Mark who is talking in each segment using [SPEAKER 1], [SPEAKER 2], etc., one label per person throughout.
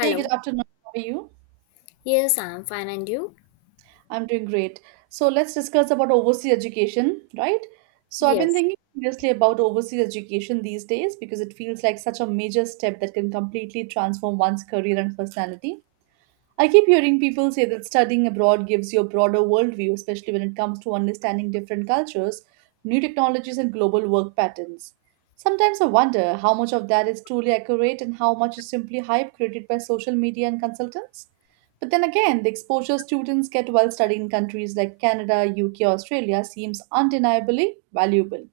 [SPEAKER 1] Hey, good afternoon. How are you?
[SPEAKER 2] Yes, I'm fine. And you?
[SPEAKER 1] I'm doing great. So let's discuss about overseas education, right? So I've been
[SPEAKER 2] Yes.
[SPEAKER 1] thinking seriously about overseas education these days because it feels like such a major step that can completely transform one's career and personality. I keep hearing people say that studying abroad gives you a broader worldview, especially when it comes to understanding different cultures, new technologies, and global work patterns. Sometimes I wonder how much of that is truly accurate and how much is simply hype created by social media and consultants. But then again, the exposure students get while studying in countries like Canada, UK, or Australia seems undeniably valuable,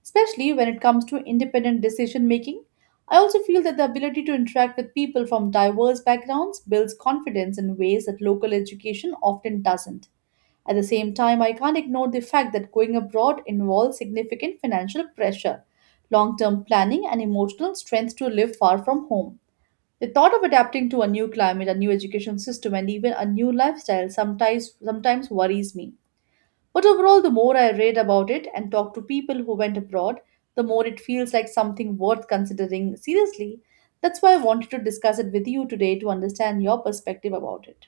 [SPEAKER 1] especially when it comes to independent decision making. I also feel that the ability to interact with people from diverse backgrounds builds confidence in ways that local education often doesn't. At the same time, I can't ignore the fact that going abroad involves significant financial pressure, long term planning, and emotional strength to live far from home. The thought of adapting to a new climate, a new education system, and even a new lifestyle sometimes worries me. But overall, the more I read about it and talk to people who went abroad, the more it feels like something worth considering seriously. That's why I wanted to discuss it with you today to understand your perspective about it.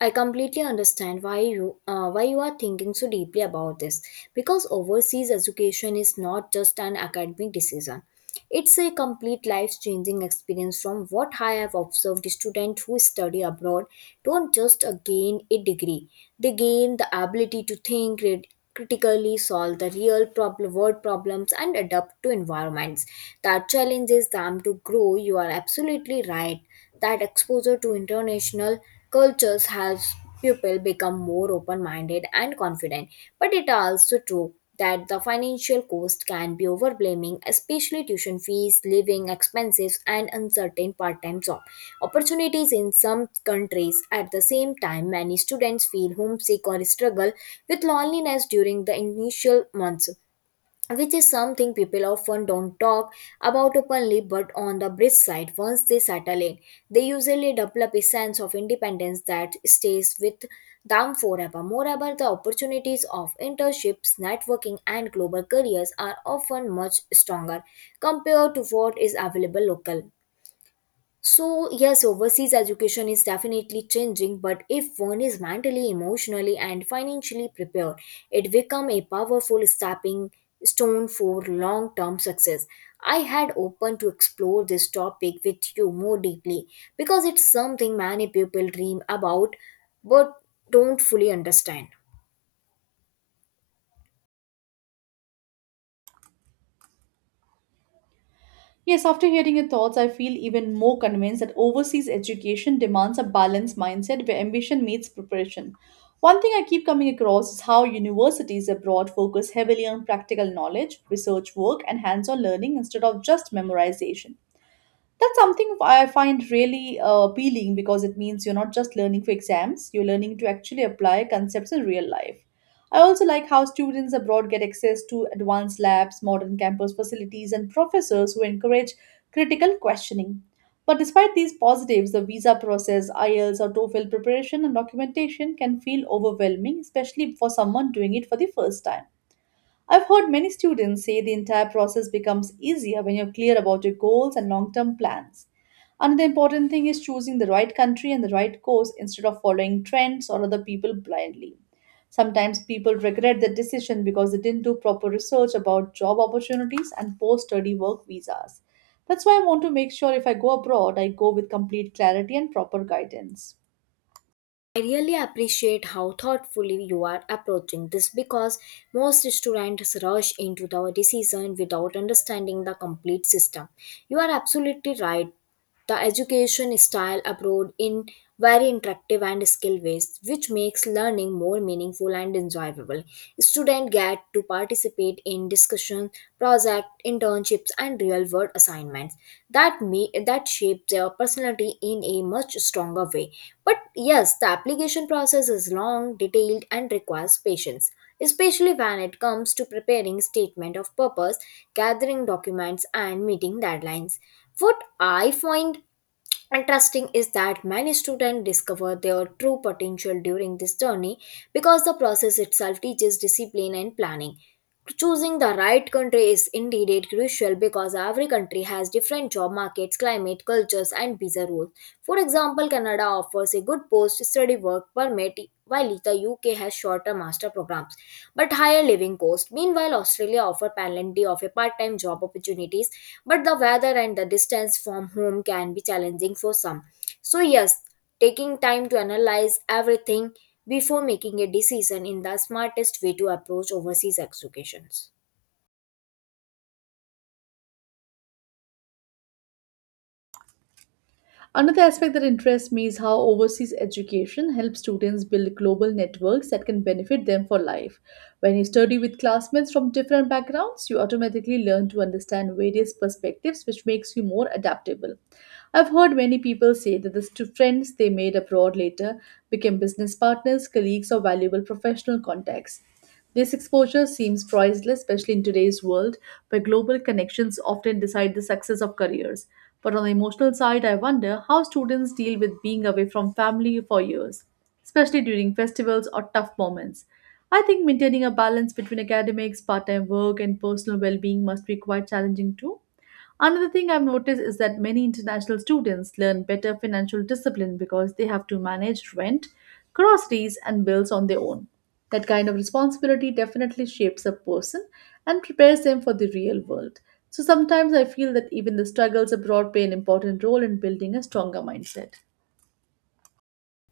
[SPEAKER 2] I completely understand why you are thinking so deeply about this because overseas education is not just an academic decision. It's a complete life-changing experience from what I have observed students who study abroad don't just gain a degree. They gain the ability to think, read, critically solve the real problem world problems and adapt to environments that challenges them to grow. You are absolutely right that exposure to international cultures helps people become more open-minded and confident, but it also true that the financial cost can be overwhelming, especially tuition fees, living expenses, and uncertain part-time job opportunities in some countries. At the same time, many students feel homesick or struggle with loneliness during the initial months, which is something people often don't talk about openly. But on the bridge side, once they settle in, they usually develop a sense of independence that stays with them forever. Moreover, the opportunities of internships, networking, and global careers are often much stronger compared to what is available local. So, yes, overseas education is definitely changing, but if one is mentally, emotionally, and financially prepared, it becomes a powerful stepping stone for long term success. I had opened to explore this topic with you more deeply because it's something many people dream about but don't fully understand.
[SPEAKER 1] Yes, after hearing your thoughts, I feel even more convinced that overseas education demands a balanced mindset where ambition meets preparation. One thing I keep coming across is how universities abroad focus heavily on practical knowledge, research work, and hands on learning instead of just memorization. That's something I find really appealing because it means you're not just learning for exams, you're learning to actually apply concepts in real life. I also like how students abroad get access to advanced labs, modern campus facilities, and professors who encourage critical questioning. But despite these positives, the visa process, IELTS, or TOEFL preparation and documentation can feel overwhelming, especially for someone doing it for the first time. I've heard many students say the entire process becomes easier when you're clear about your goals and long term plans. Another important thing is choosing the right country and the right course instead of following trends or other people blindly. Sometimes people regret their decision because they didn't do proper research about job opportunities and post study work visas. That's why I want to make sure if I go abroad, I go with complete clarity and proper guidance.
[SPEAKER 2] I really appreciate how thoughtfully you are approaching this because most students rush into the decision without understanding the complete system. You are absolutely right. The education style abroad in very interactive and skill based, which makes learning more meaningful and enjoyable. Students get to participate in discussions, project, internships, and real world assignments that shape their personality in a much stronger way. But yes, the application process is long, detailed, and requires patience, especially when it comes to preparing statement of purpose, gathering documents, and meeting deadlines. What I find interesting is that many students discover their true potential during this journey because the process itself teaches discipline and planning. Choosing the right country is indeed crucial because every country has different job markets, climate, cultures, and visa rules. For example, Canada offers a good post study work permit while the UK has shorter master programs but higher living cost. Meanwhile, Australia offer plenty of a part-time job opportunities, but the weather and the distance from home can be challenging for some. So yes, taking time to analyze everything before making a decision in the smartest way to approach overseas educations.
[SPEAKER 1] Another aspect that interests me is how overseas education helps students build global networks that can benefit them for life. When you study with classmates from different backgrounds, you automatically learn to understand various perspectives, which makes you more adaptable. I've heard many people say that the friends they made abroad later became business partners, colleagues, or valuable professional contacts. This exposure seems priceless, especially in today's world where global connections often decide the success of careers. But on the emotional side, I wonder how students deal with being away from family for years, especially during festivals or tough moments. I think maintaining a balance between academics, part time work, and personal well being must be quite challenging too. Another thing I've noticed is that many international students learn better financial discipline because they have to manage rent, groceries, and bills on their own. That kind of responsibility definitely shapes a person and prepares them for the real world. So sometimes I feel that even the struggles abroad play an important role in building a stronger mindset.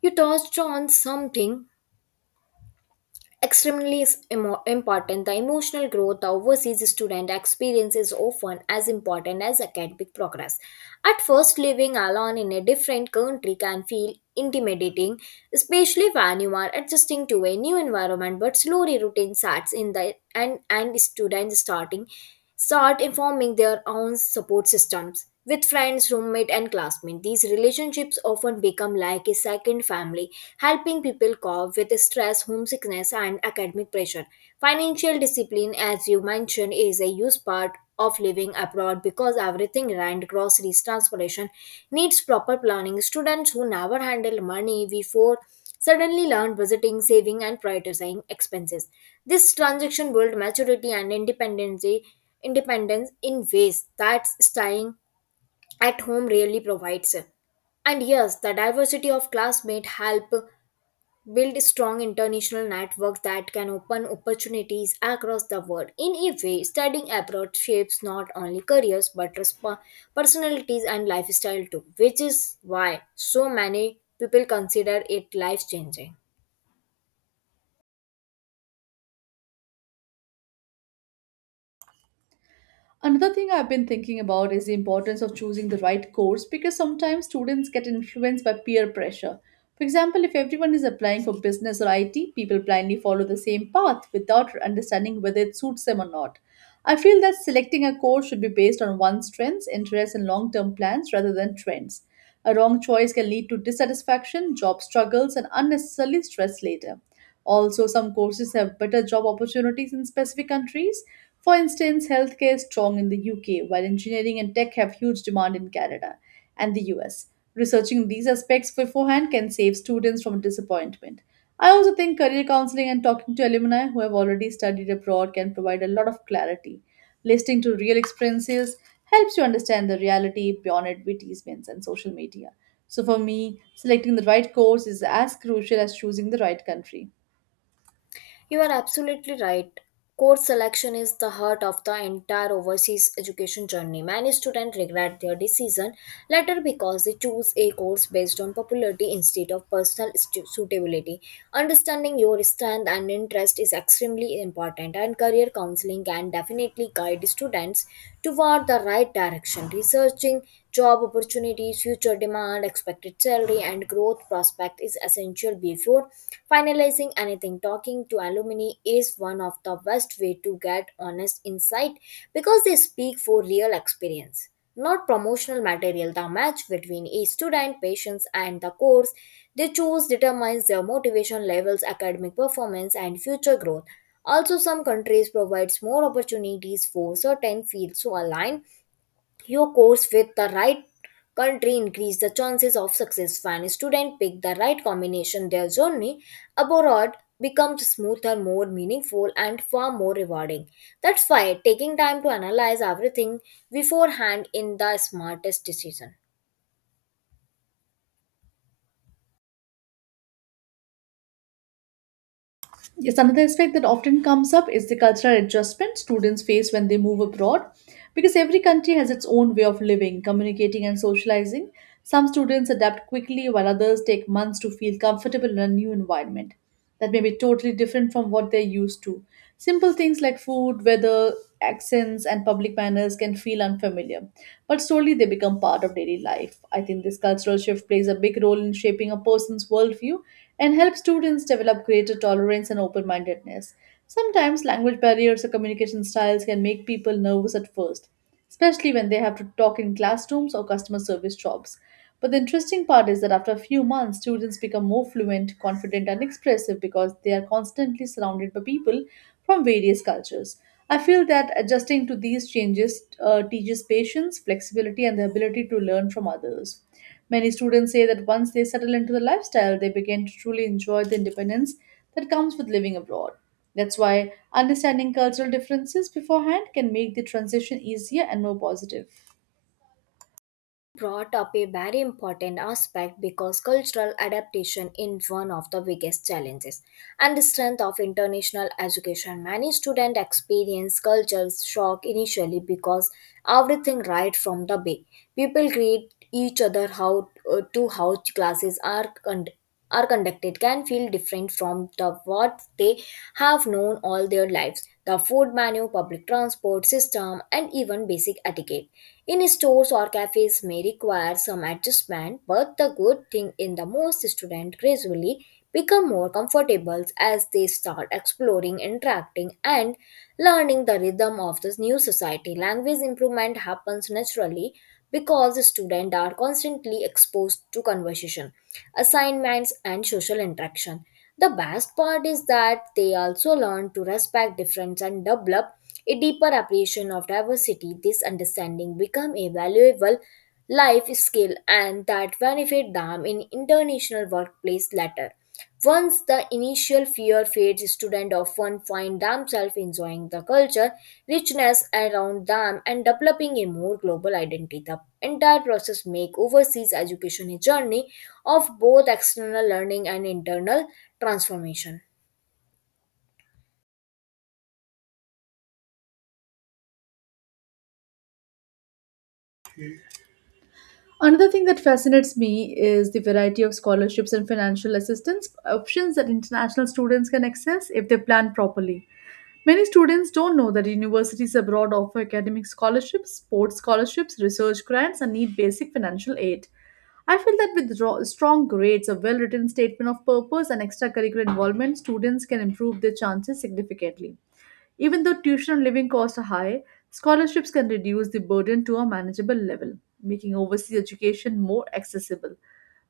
[SPEAKER 2] You touched on something extremely important. The emotional growth the overseas student experiences often as important as academic progress. At first, living alone in a different country can feel intimidating, especially when you are adjusting to a new environment. But slowly, routine sets in the and students start informing their own support systems with friends, roommate, and classmates. These relationships often become like a second family, helping people cope with stress, homesickness, and academic pressure. Financial discipline, as you mentioned, is a huge part of living abroad because everything, rent, groceries, transportation, needs proper planning. Students who never handle money before suddenly learn budgeting, saving, and prioritizing expenses. This transaction builds maturity and independence, in ways that staying at home really provides. And yes, the diversity of classmates help build strong international networks that can open opportunities across the world. In a way, studying abroad shapes not only careers but personalities and lifestyle too, which is why so many people consider it life changing.
[SPEAKER 1] Another thing I've been thinking about is the importance of choosing the right course because sometimes students get influenced by peer pressure. For example, if everyone is applying for business or IT, people blindly follow the same path without understanding whether it suits them or not. I feel that selecting a course should be based on one's strengths, interests, and long term plans rather than trends. A wrong choice can lead to dissatisfaction, job struggles, and unnecessarily stress later. Also, some courses have better job opportunities in specific countries. For instance, healthcare is strong in the UK, while engineering and tech have huge demand in Canada and the US. Researching these aspects beforehand can save students from disappointment. I also think career counseling and talking to alumni who have already studied abroad can provide a lot of clarity. Listening to real experiences helps you understand the reality beyond advertisements and social media. So, for me, selecting the right course is as crucial as choosing the right country.
[SPEAKER 2] You are absolutely right. Course selection is the heart of the entire overseas education journey. Many students regret their decision later because they choose a course based on popularity instead of personal suitability. Understanding your strength and interest is extremely important, and career counseling can definitely guide students toward the right direction. Researching job opportunities, future demand, expected salary, and growth prospect is essential before finalizing anything. Talking to alumni is one of the best way to get honest insight because they speak for real experience, not promotional material. The match between a student patience and the course they choose determines their motivation levels, academic performance, and future growth. Also, some countries provides more opportunities for certain fields, so align your course with the right country increase the chances of success. When a student pick the right combination, their journey abroad becomes smoother, more meaningful, and far more rewarding. That's why taking time to analyze everything beforehand in the smartest decision.
[SPEAKER 1] Yes, another aspect that often comes up is the cultural adjustment students face when they move abroad because every country has its own way of living, communicating, and socializing. Some students adapt quickly while others take months to feel comfortable in a new environment that may be totally different from what they're used to. Simple things like food, weather, accents, and public manners can feel unfamiliar, but slowly they become part of daily life. I think this cultural shift plays a big role in shaping a person's worldview and helps students develop greater tolerance and open mindedness. Sometimes language barriers or communication styles can make people nervous at first, especially when they have to talk in classrooms or customer service jobs. But the interesting part is that after a few months, students become more fluent, confident, and expressive because they are constantly surrounded by people from various cultures. I feel that adjusting to these changes teaches patience, flexibility, and the ability to learn from others. Many students say that once they settle into the lifestyle, they begin to truly enjoy the independence that comes with living abroad. That's why understanding cultural differences beforehand can make the transition easier and more positive.
[SPEAKER 2] Brought up a very important aspect because cultural adaptation is one of the biggest challenges and the strength of international education. Many students experience cultural shock initially because everything right from the big people greet each other how to how classes are conducted can feel different from the what they have known all their lives. The food menu, public transport system, and even basic etiquette in stores or cafes may require some adjustment, but the good thing in the most students gradually become more comfortable as they start exploring, interacting, and learning the rhythm of this new society. Language improvement happens naturally because the students are constantly exposed to conversation, assignments, and social interaction. The best part is that they also learn to respect difference and develop a deeper appreciation of diversity. This understanding become a valuable life skill and that benefit them in international workplace later. Once the initial fear fades, students often find themselves enjoying the culture, richness around them, and developing a more global identity. The entire process make overseas education a journey of both external learning and internal transformation.
[SPEAKER 1] Another thing that fascinates me is the variety of scholarships and financial assistance options that international students can access if they plan properly. Many students don't know that universities abroad offer academic scholarships, sports scholarships, research grants, and need basic financial aid. I feel that with strong grades, a well written statement of purpose, and extracurricular involvement, students can improve their chances significantly. Even though tuition and living costs are high, scholarships can reduce the burden to a manageable level, making overseas education more accessible.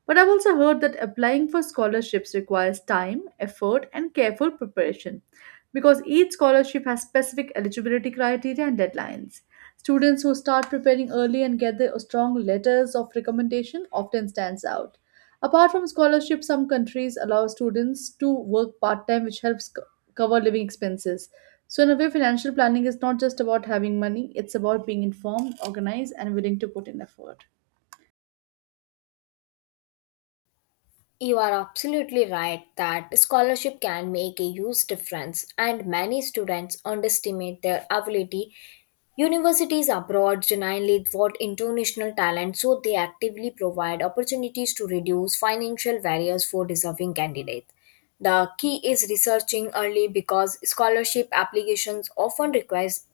[SPEAKER 1] But I've also heard that applying for scholarships requires time, effort, and careful preparation because each scholarship has specific eligibility criteria and deadlines. Students who start preparing early and get the strong letters of recommendation often stands out. Apart from scholarships, some countries allow students to work part-time which helps cover living expenses. So in a way financial planning is not just about having money, it's about being informed, organized and willing to put in effort.
[SPEAKER 2] You are absolutely right that scholarship can make a huge difference, and many students underestimate their ability. Universities abroad genuinely reward international talent, so they actively provide opportunities to reduce financial barriers for deserving candidates. The key is researching early because scholarship applications often requires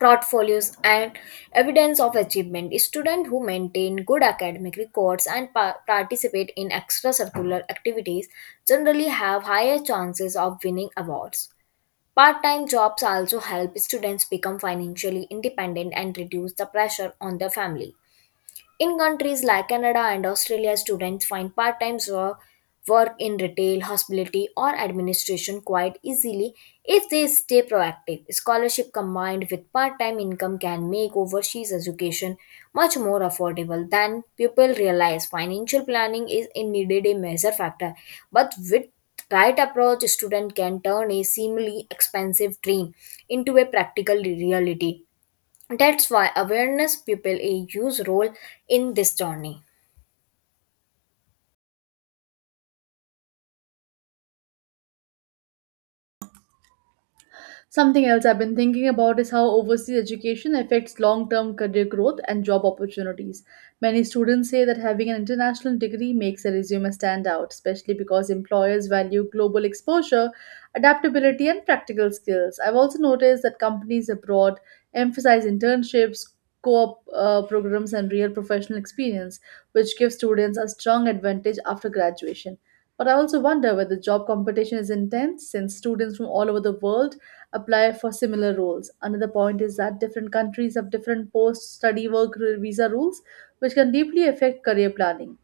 [SPEAKER 2] portfolios and evidence of achievement. Students who maintain good academic records and participate in extracurricular activities generally have higher chances of winning awards. Part-time jobs also help students become financially independent and reduce the pressure on their family. In countries like Canada and Australia, students find part time work in retail, hospitality, or administration quite easily if they stay proactive. Scholarship combined with part time income can make overseas education much more affordable than people realize. Financial planning is indeed a major factor, but with right approach, student can turn a seemingly expensive dream into a practical reality. That's why awareness people a huge role in this journey.
[SPEAKER 1] Something else I've been thinking about is how overseas education affects long term career growth and job opportunities. Many students say that having an international degree makes a resume stand out, especially because employers value global exposure, adaptability, and practical skills. I've also noticed that companies abroad emphasize internships, co op programs, and real professional experience, which gives students a strong advantage after graduation. But I also wonder whether job competition is intense since students from all over the world apply for similar roles. Another point is that different countries have different post study work visa rules, which can deeply affect career planning.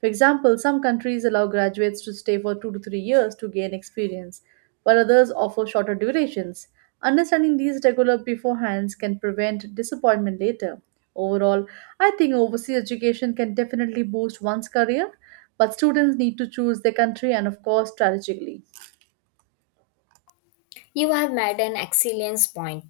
[SPEAKER 1] For example, some countries allow graduates to stay for 2 to 3 years to gain experience, while others offer shorter durations. Understanding these regular beforehand can prevent disappointment later. Overall, I think overseas education can definitely boost one's career, but students need to choose their country and, of course, strategically.
[SPEAKER 2] You have made an excellent point.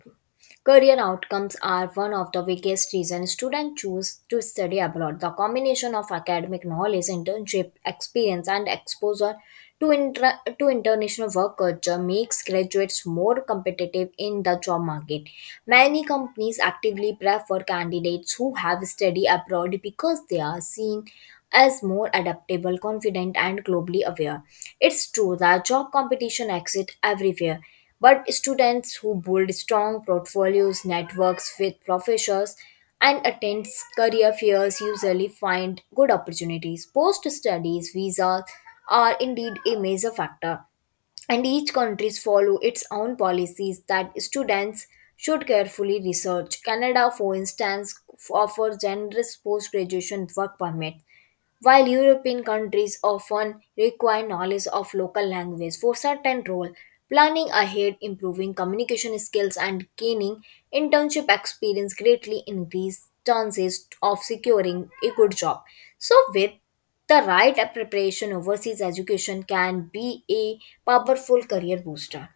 [SPEAKER 2] Career outcomes are one of the biggest reasons students choose to study abroad. The combination of academic knowledge, internship experience, and exposure to international work culture makes graduates more competitive in the job market. Many companies actively prefer candidates who have studied abroad because they are seen as more adaptable, confident, and globally aware. It's true that job competition exists everywhere, but students who build strong portfolios, networks with professors, and attend career fairs usually find good opportunities. Post studies visas are indeed a major factor, and each country follows its own policies that students should carefully research. Canada, for instance, offers generous post graduation work permits while European countries often require knowledge of local language for certain role. Planning ahead, improving communication skills, and gaining internship experience greatly increase chances of securing a good job. So, with the right preparation, overseas education can be a powerful career booster.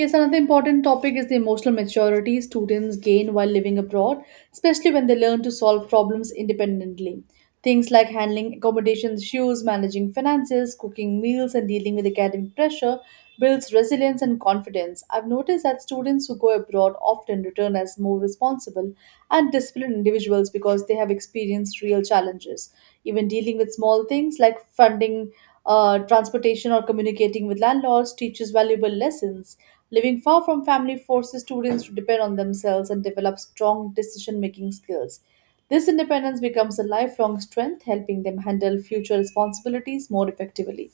[SPEAKER 1] Yes, another important topic is the emotional maturity students gain while living abroad, especially when they learn to solve problems independently. Things like handling accommodation issues, managing finances, cooking meals, and dealing with academic pressure builds resilience and confidence. I've noticed that students who go abroad often return as more responsible and disciplined individuals because they have experienced real challenges. Even dealing with small things like funding, transportation, or communicating with landlords teaches valuable lessons. Living far from family forces students to depend on themselves and develop strong decision making skills. This independence becomes a lifelong strength, helping them handle future responsibilities more effectively.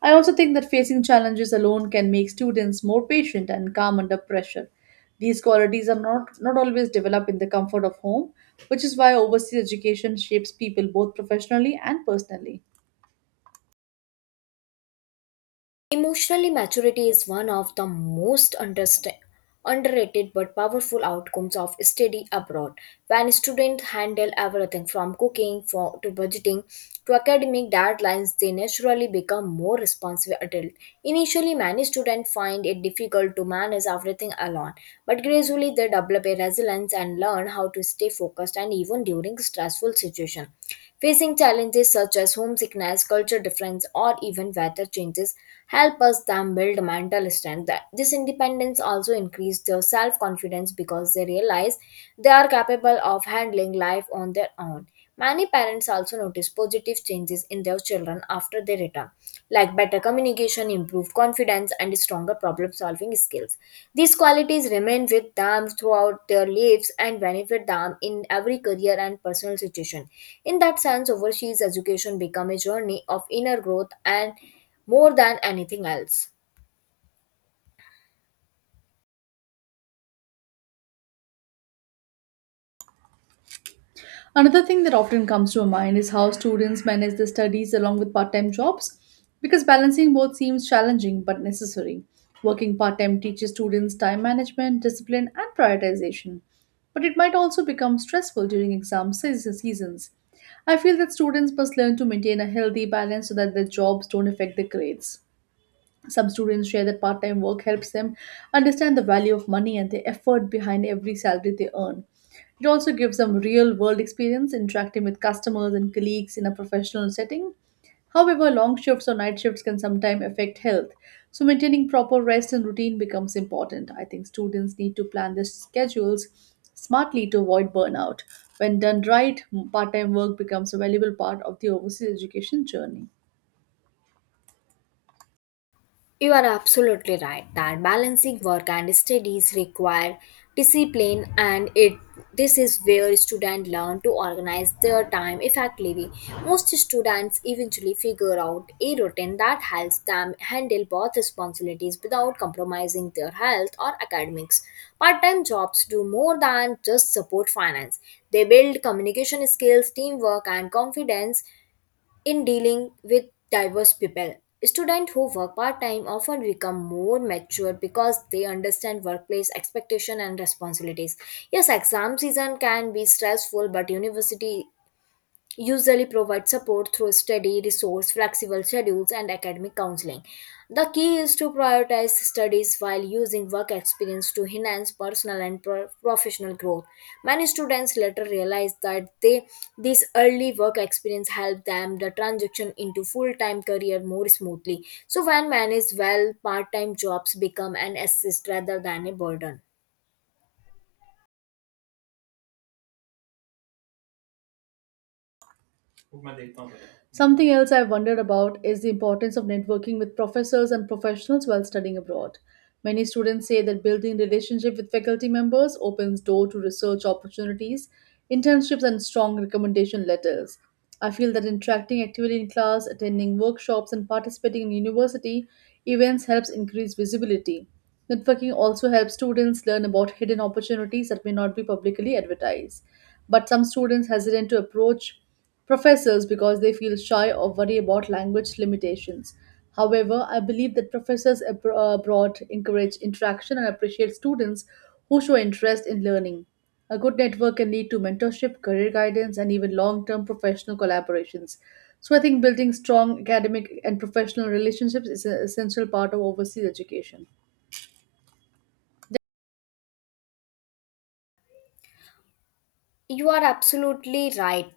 [SPEAKER 1] I also think that facing challenges alone can make students more patient and calm under pressure. These qualities are not always developed in the comfort of home, which is why overseas education shapes people both professionally and personally.
[SPEAKER 2] Emotionally maturity is one of the most underrated but powerful outcomes of study abroad. When students handle everything from cooking for, to budgeting to academic deadlines, they naturally become more responsible adults. Initially, many students find it difficult to manage everything alone, but gradually they develop a resilience and learn how to stay focused and even during stressful situations. Facing challenges such as homesickness, culture difference, or even weather changes help us them build mental strength. This independence also increased their self confidence because they realize they are capable of handling life on their own. Many parents also notice positive changes in their children after they return, like better communication, improved confidence, and stronger problem solving skills. These qualities remain with them throughout their lives and benefit them in every career and personal situation. In that sense, overseas education become a journey of inner growth and more than anything else.
[SPEAKER 1] Another thing that often comes to my mind is how students manage their studies along with part time jobs because balancing both seems challenging but necessary. Working part time teaches students time management, discipline, and prioritization, but it might also become stressful during seasons. I feel that students must learn to maintain a healthy balance so that their jobs don't affect their grades. Some students share that part time work helps them understand the value of money and the effort behind every salary they earn. It also gives them real world experience interacting with customers and colleagues in a professional setting. However, long shifts or night shifts can sometimes affect health, so maintaining proper rest and routine becomes important. I think students need to plan their schedules smartly to avoid burnout. When done right, part time work becomes a valuable part of the overseas education journey.
[SPEAKER 2] You are absolutely right that balancing work and studies require discipline, and it this is where students learn to organize their time effectively. Most students eventually figure out a routine that helps them handle both responsibilities without compromising their health or academics. Part-time jobs do more than just support finance. They build communication skills, teamwork, and confidence in dealing with diverse people. Students who work part time often become more mature because they understand workplace expectation and responsibilities. Yes, exam season can be stressful, but university usually provide support through study resource, flexible schedules and academic counseling. The key is to prioritize studies while using work experience to enhance personal and professional growth. Many students later realize that they this early work experience helped them the transition into full-time career more smoothly. So when managed well, part-time jobs become an assist rather than a burden.
[SPEAKER 1] Something else I've wondered about is the importance of networking with professors and professionals while studying abroad. Many students say that building relationship with faculty members opens door to research opportunities, internships and strong recommendation letters. I feel that interacting actively in class, attending workshops and participating in university events helps increase visibility. Networking also helps students learn about hidden opportunities that may not be publicly advertised. But some students hesitant to approach professors because they feel shy or worry about language limitations. However, I believe that professors abroad encourage interaction and appreciate students who show interest in learning. A good network can lead to mentorship, career guidance, and even long term professional collaborations. So, I think building strong academic and professional relationships is an essential part of overseas education.
[SPEAKER 2] You are absolutely right.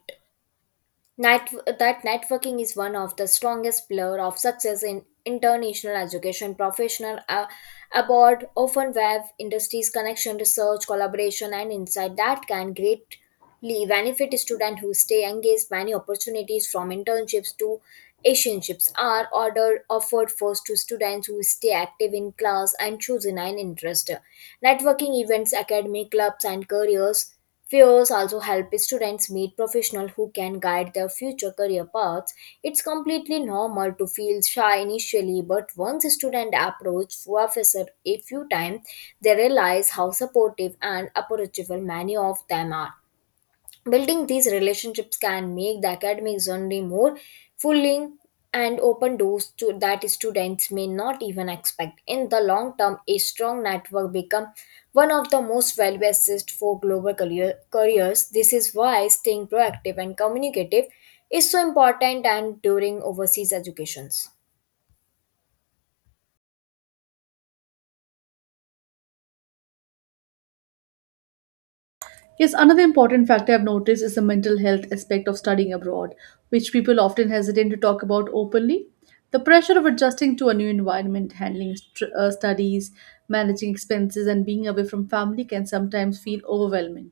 [SPEAKER 2] That networking is one of the strongest pillar of success in international education professional abroad often web industries connection, research collaboration and insight that can greatly benefit students who stay engaged. Many opportunities from internships are ordered offered first to students who stay active in class and choose an interest. Networking events, academic clubs and careers Fairs also help students meet professionals who can guide their future career paths. It's completely normal to feel shy initially, but once a student approaches professor a few times, they realize how supportive and approachable many of them are. Building these relationships can make the academic journey more fulfilling and open doors to that students may not even expect. In the long term, a strong network becomes one of the most valuable assets for global careers. This is why staying proactive and communicative is so important and during overseas educations.
[SPEAKER 1] Yes, another important factor I've noticed is the mental health aspect of studying abroad, which people often hesitate to talk about openly. The pressure of adjusting to a new environment, handling studies, managing expenses, and being away from family can sometimes feel overwhelming.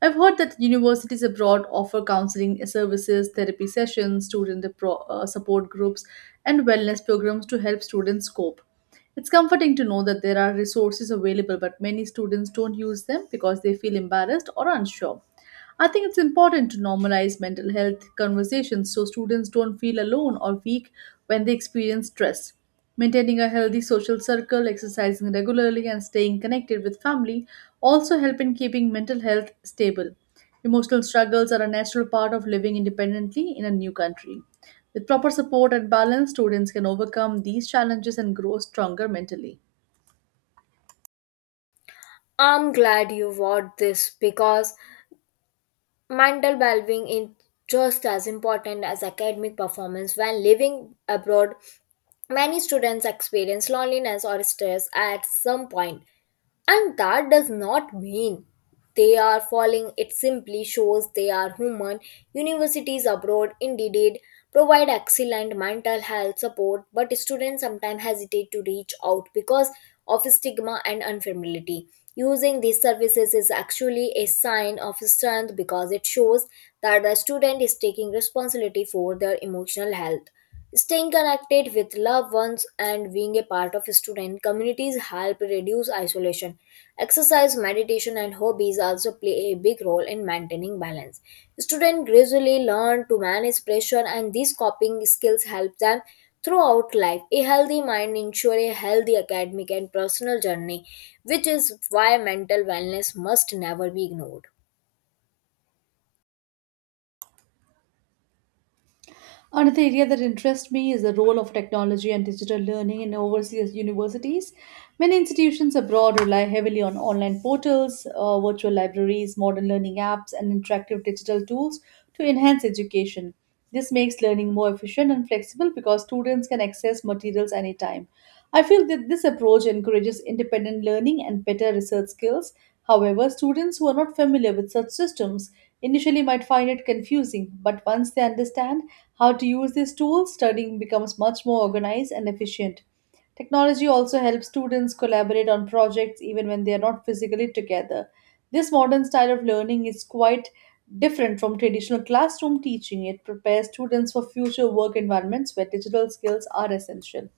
[SPEAKER 1] I've heard that universities abroad offer counseling services, therapy sessions, student support groups, and wellness programs to help students cope. It's comforting to know that there are resources available, but many students don't use them because they feel embarrassed or unsure. I think it's important to normalize mental health conversations so students don't feel alone or weak when they experience stress. Maintaining a healthy social circle, exercising regularly, and staying connected with family also help in keeping mental health stable. Emotional struggles are a natural part of living independently in a new country. With proper support and balance, students can overcome these challenges and grow stronger mentally.
[SPEAKER 2] I'm glad you brought this because mental well-being is just as important as academic performance when living abroad. Many students experience loneliness or stress at some point, and that does not mean they are falling, it simply shows they are human. Universities abroad indeed provide excellent mental health support, but students sometimes hesitate to reach out because of stigma and unfamiliarity. Using these services is actually a sign of strength because it shows that the student is taking responsibility for their emotional health. Staying connected with loved ones and being a part of student communities help reduce isolation. Exercise, meditation, and hobbies also play a big role in maintaining balance. Students gradually learn to manage pressure, and these coping skills help them throughout life. A healthy mind ensures a healthy academic and personal journey, which is why mental wellness must never be ignored.
[SPEAKER 1] Another area that interests me is the role of technology and digital learning in overseas universities. Many institutions abroad rely heavily on online portals, virtual libraries, modern learning apps, and interactive digital tools to enhance education. This makes learning more efficient and flexible because students can access materials anytime. I feel that this approach encourages independent learning and better research skills. However, students who are not familiar with such systems initially might find it confusing, but once they understand how to use these tools, studying becomes much more organized and efficient. Technology also helps students collaborate on projects even when they are not physically together. This modern style of learning is quite different from traditional classroom teaching. It prepares students for future work environments where digital skills are essential.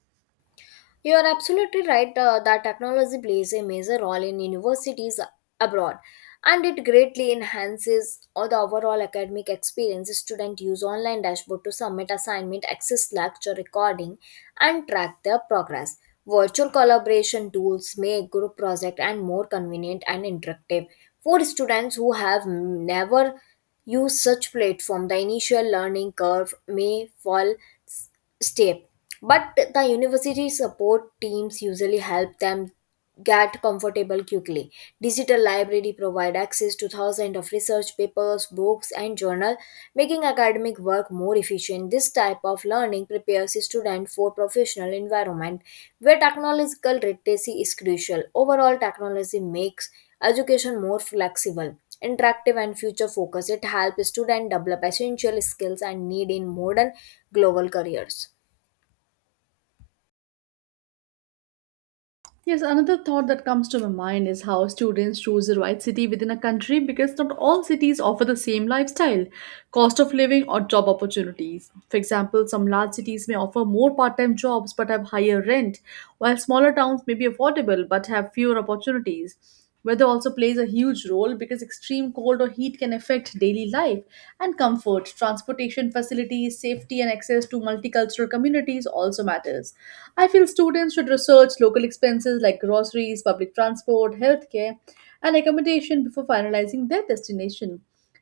[SPEAKER 2] You are absolutely right, that technology plays a major role in universities abroad and it greatly enhances all the overall academic experience. Students use online dashboard to submit assignment, access lecture recording and track their progress. Virtual collaboration tools make group project and more convenient and interactive. For students who have never used such platform, the initial learning curve may fall stay, but the university support teams usually help them get comfortable quickly. Digital library provide access to thousands of research papers, books and journal, making academic work more efficient. This type of learning prepares students for professional environment where technological literacy is crucial. Overall, technology makes education more flexible, interactive and future focused. It helps students develop essential skills and need in modern global careers.
[SPEAKER 1] Yes, another thought that comes to my mind is how students choose the right city within a country because not all cities offer the same lifestyle, cost of living, or job opportunities. For example, some large cities may offer more part time jobs but have higher rent, while smaller towns may be affordable but have fewer opportunities. Weather also plays a huge role because extreme cold or heat can affect daily life and comfort. Transportation facilities, safety, and access to multicultural communities also matters. I feel students should research local expenses like groceries, public transport, healthcare, and accommodation before finalizing their destination.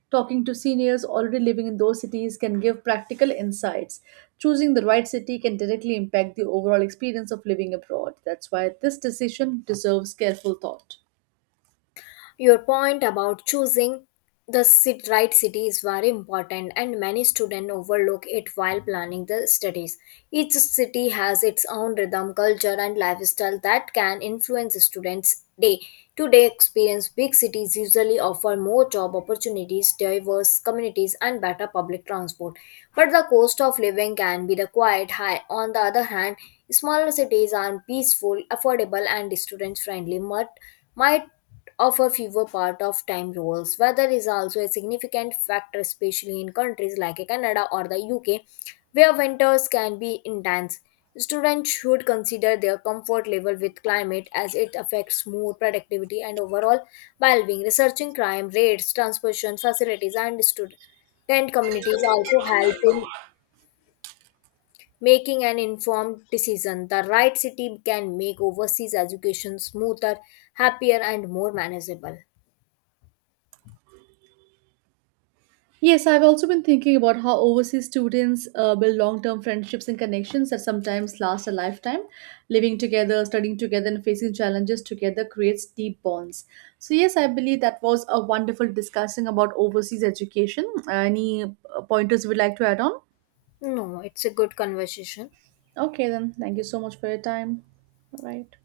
[SPEAKER 1] Talking to seniors already living in those cities can give practical insights. Choosing the right city can directly impact the overall experience of living abroad. That's why this decision deserves careful thought.
[SPEAKER 2] Your point about choosing the right city is very important, and many students overlook it while planning the studies. Each city has its own rhythm, culture, and lifestyle that can influence students' day to day experience. Big cities usually offer more job opportunities, diverse communities, and better public transport, but the cost of living can be the quite high. On the other hand, smaller cities are peaceful, affordable, and student friendly. Might offer fewer part of time roles. Weather is also a significant factor, especially in countries like Canada or the UK, where winters can be intense. Students should consider their comfort level with climate as it affects mood, productivity, and overall well being. Researching crime rates, transportation facilities, and student communities also help in making an informed decision. The right city can make overseas education smoother, happier, and more manageable.
[SPEAKER 1] Yes, I've also been thinking about how overseas students build long term friendships and connections that sometimes last a lifetime. Living together, studying together, and facing challenges together creates deep bonds. So, yes, I believe that was a wonderful discussing about overseas education. Any pointers you would like to add on?
[SPEAKER 2] No, it's a good conversation.
[SPEAKER 1] Okay, then. Thank you so much for your time. All right.